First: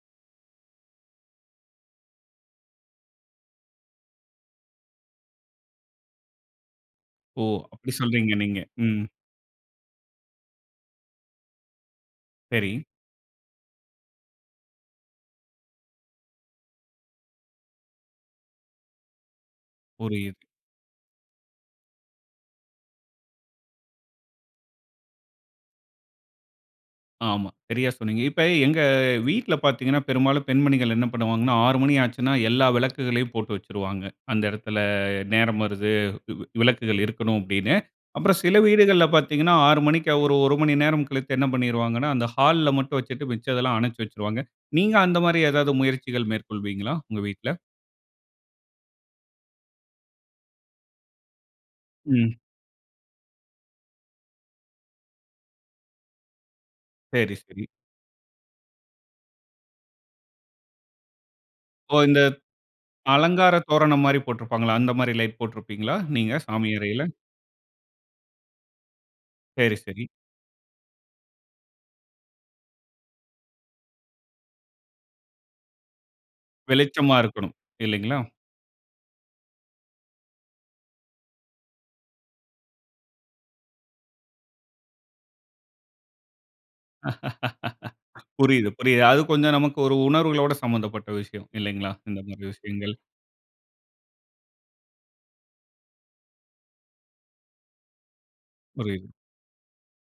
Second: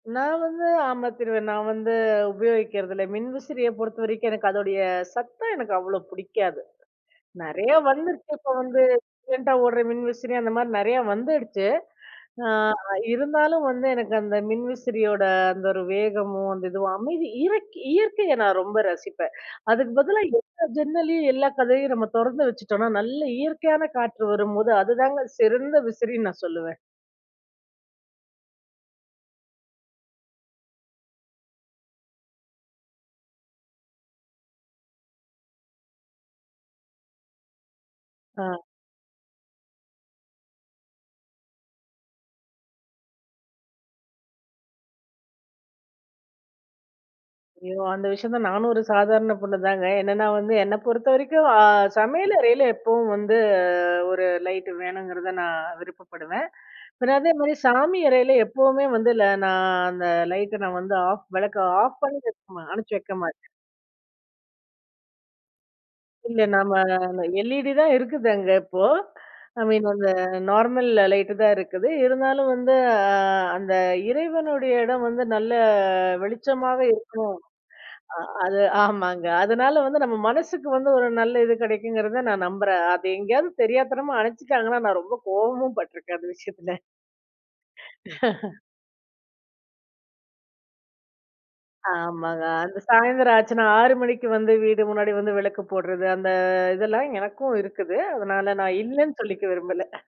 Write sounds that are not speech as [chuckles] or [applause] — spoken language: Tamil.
நான் வந்து, ஆமா திருவ நான் வந்து உபயோகிக்கிறது இல்ல. மின்விசிறிய பொறுத்த வரைக்கும் எனக்கு அதோடைய சத்தம் எனக்கு அவ்வளோ புடிக்காது. ஓ! நெறையா அப்டி [chuckles] வந்துருச்சு சொல்றீங்க இப்ப நீங்க. வந்து ம். சயலன்ட்டா ஓடுற மின்விசிறி அந்த மாரி நறையா வந்துடுச்சு. அ சரி. இருந்தாலும் வந்து, எனக்கு அந்த மின்விசிறியோட அந்த ஒரு வேகமோ, அந்த இதுவும், அமைதி, இருக் இயற்கையை நான் ரொம்ப ரசிப்பேன். அதுக்கு பதிலா புரியுது. எல்லா ஜன்னலையும், எல்லா கதவயும் நம்ம தொறந்து வச்சிட்டோன்னா, நல்ல இயற்கையான காற்று வரும்போது அதுதாங்க சிறந்த விசிறின்னு நான் சொல்லுவேன். ஆமா. சரியா சொன்னீங்க. இப்ப எங்க வீட்ல பாத்தீங்கணா, பெரும்பாலும் பெண்மணிகள் என்ன பண்ணுவாங்கணா, 6 மணி ஆச்சுன்னா, எல்லா விளக்குகளையும் போட்டு வச்சுருவாங்க. அந்த எடத்துல நேரம் வருது, விளக்குகள் இருக்கணும் அப்டின்னு. அப்புறம் ஆ. சில வீடுகள்ல பாத்தீங்கணா 6 மணிக்கு ஒரு 1 மணி நேரம் கழித்து என்ன பண்ணிருவாங்கணா, அந்த ஹால்ல மட்டும் வச்சுட்டு, மிச்சதெல்லாம் அணைச்சு வச்சுருவாங்க. நீங்க அந்த மாரி ஏதாவது முயற்சிகள் மேற்கொள்வீங்களா? உங்க வீட்ல! ஐயோ! அந்த விஷயம் தான் நானும் ஒரு சாதாரண பொண்ணு தாங்க. என்னென்னா வந்து, என்னை பொறுத்த வரைக்கும் அ சமையல் ம். அறையில எப்பவும் வந்து ஒரு லைட் வேணுங்கிறத நான் விருப்பப்படுவேன். பின்ன சரி, அதேமாரி சரி. சாமி அறையில எப்பவுமே வந்து ல நான் அந்த லைட்ட நான் வந்து ஆஃப் விளக்க ஓ! ஆஃப் பண்ணி இந்த வெக்க மா அணைச்சு வைக்க மாட்டேன். அலங்காரத் தோரணம் மாரி போட்ருப்பாங்களா? அந்த மாரி லைட் போட்ருப்பீங்களா? நீங்க இந்த சாமி அறையில. நம்ம எல்இடி தான் இருக்குது அங்க இப்போ. ஐ சரி, மீன் சரி. அந்த நார்மல் லைட் தான் இருக்குது. இருந்தாலும் வந்து, ஆ அந்த இறைவனுடைய இடம் வந்து, நல்ல வெளிச்சமாக வெளிச்சமா இருக்கணும். இல்லைங்களா? இருக்கணும்! அது ஆமாங்க. அதுனால வந்து, நம்ம மனசுக்கு வந்து ஒரு நல்ல இது கிடைக்குங்கிறத நான் நம்புறேன். அத எங்கேயாவது தெரியாத்தனமா, அணைச்சிட்டாங்கன்னா, நான் ரொம்ப கோவமும் பட்டுருக்கேன் [chuckles] அந்த விஷயத்துல. [laughs] [laughs] புரியுது, புரியுது. அது கொஞ்சம் நமக்கு ஒரு உணர்வுகளோட சம்மந்தப்பட்ட விஷயம். இல்லைங்களா? இந்த ஆமாங்க. மாரி அந்த விஷயங்கள்! சாயந்தரம் ஆச்சுனா, 6 மணிக்கு வந்து, வீடு முன்னாடி வந்து விளக்கு போடுறது அந்த இதெல்லாம் எனக்கும் இருக்குது, அதனால நான் புரியுது. இல்லன்னு சொல்லிக்க விரும்பல.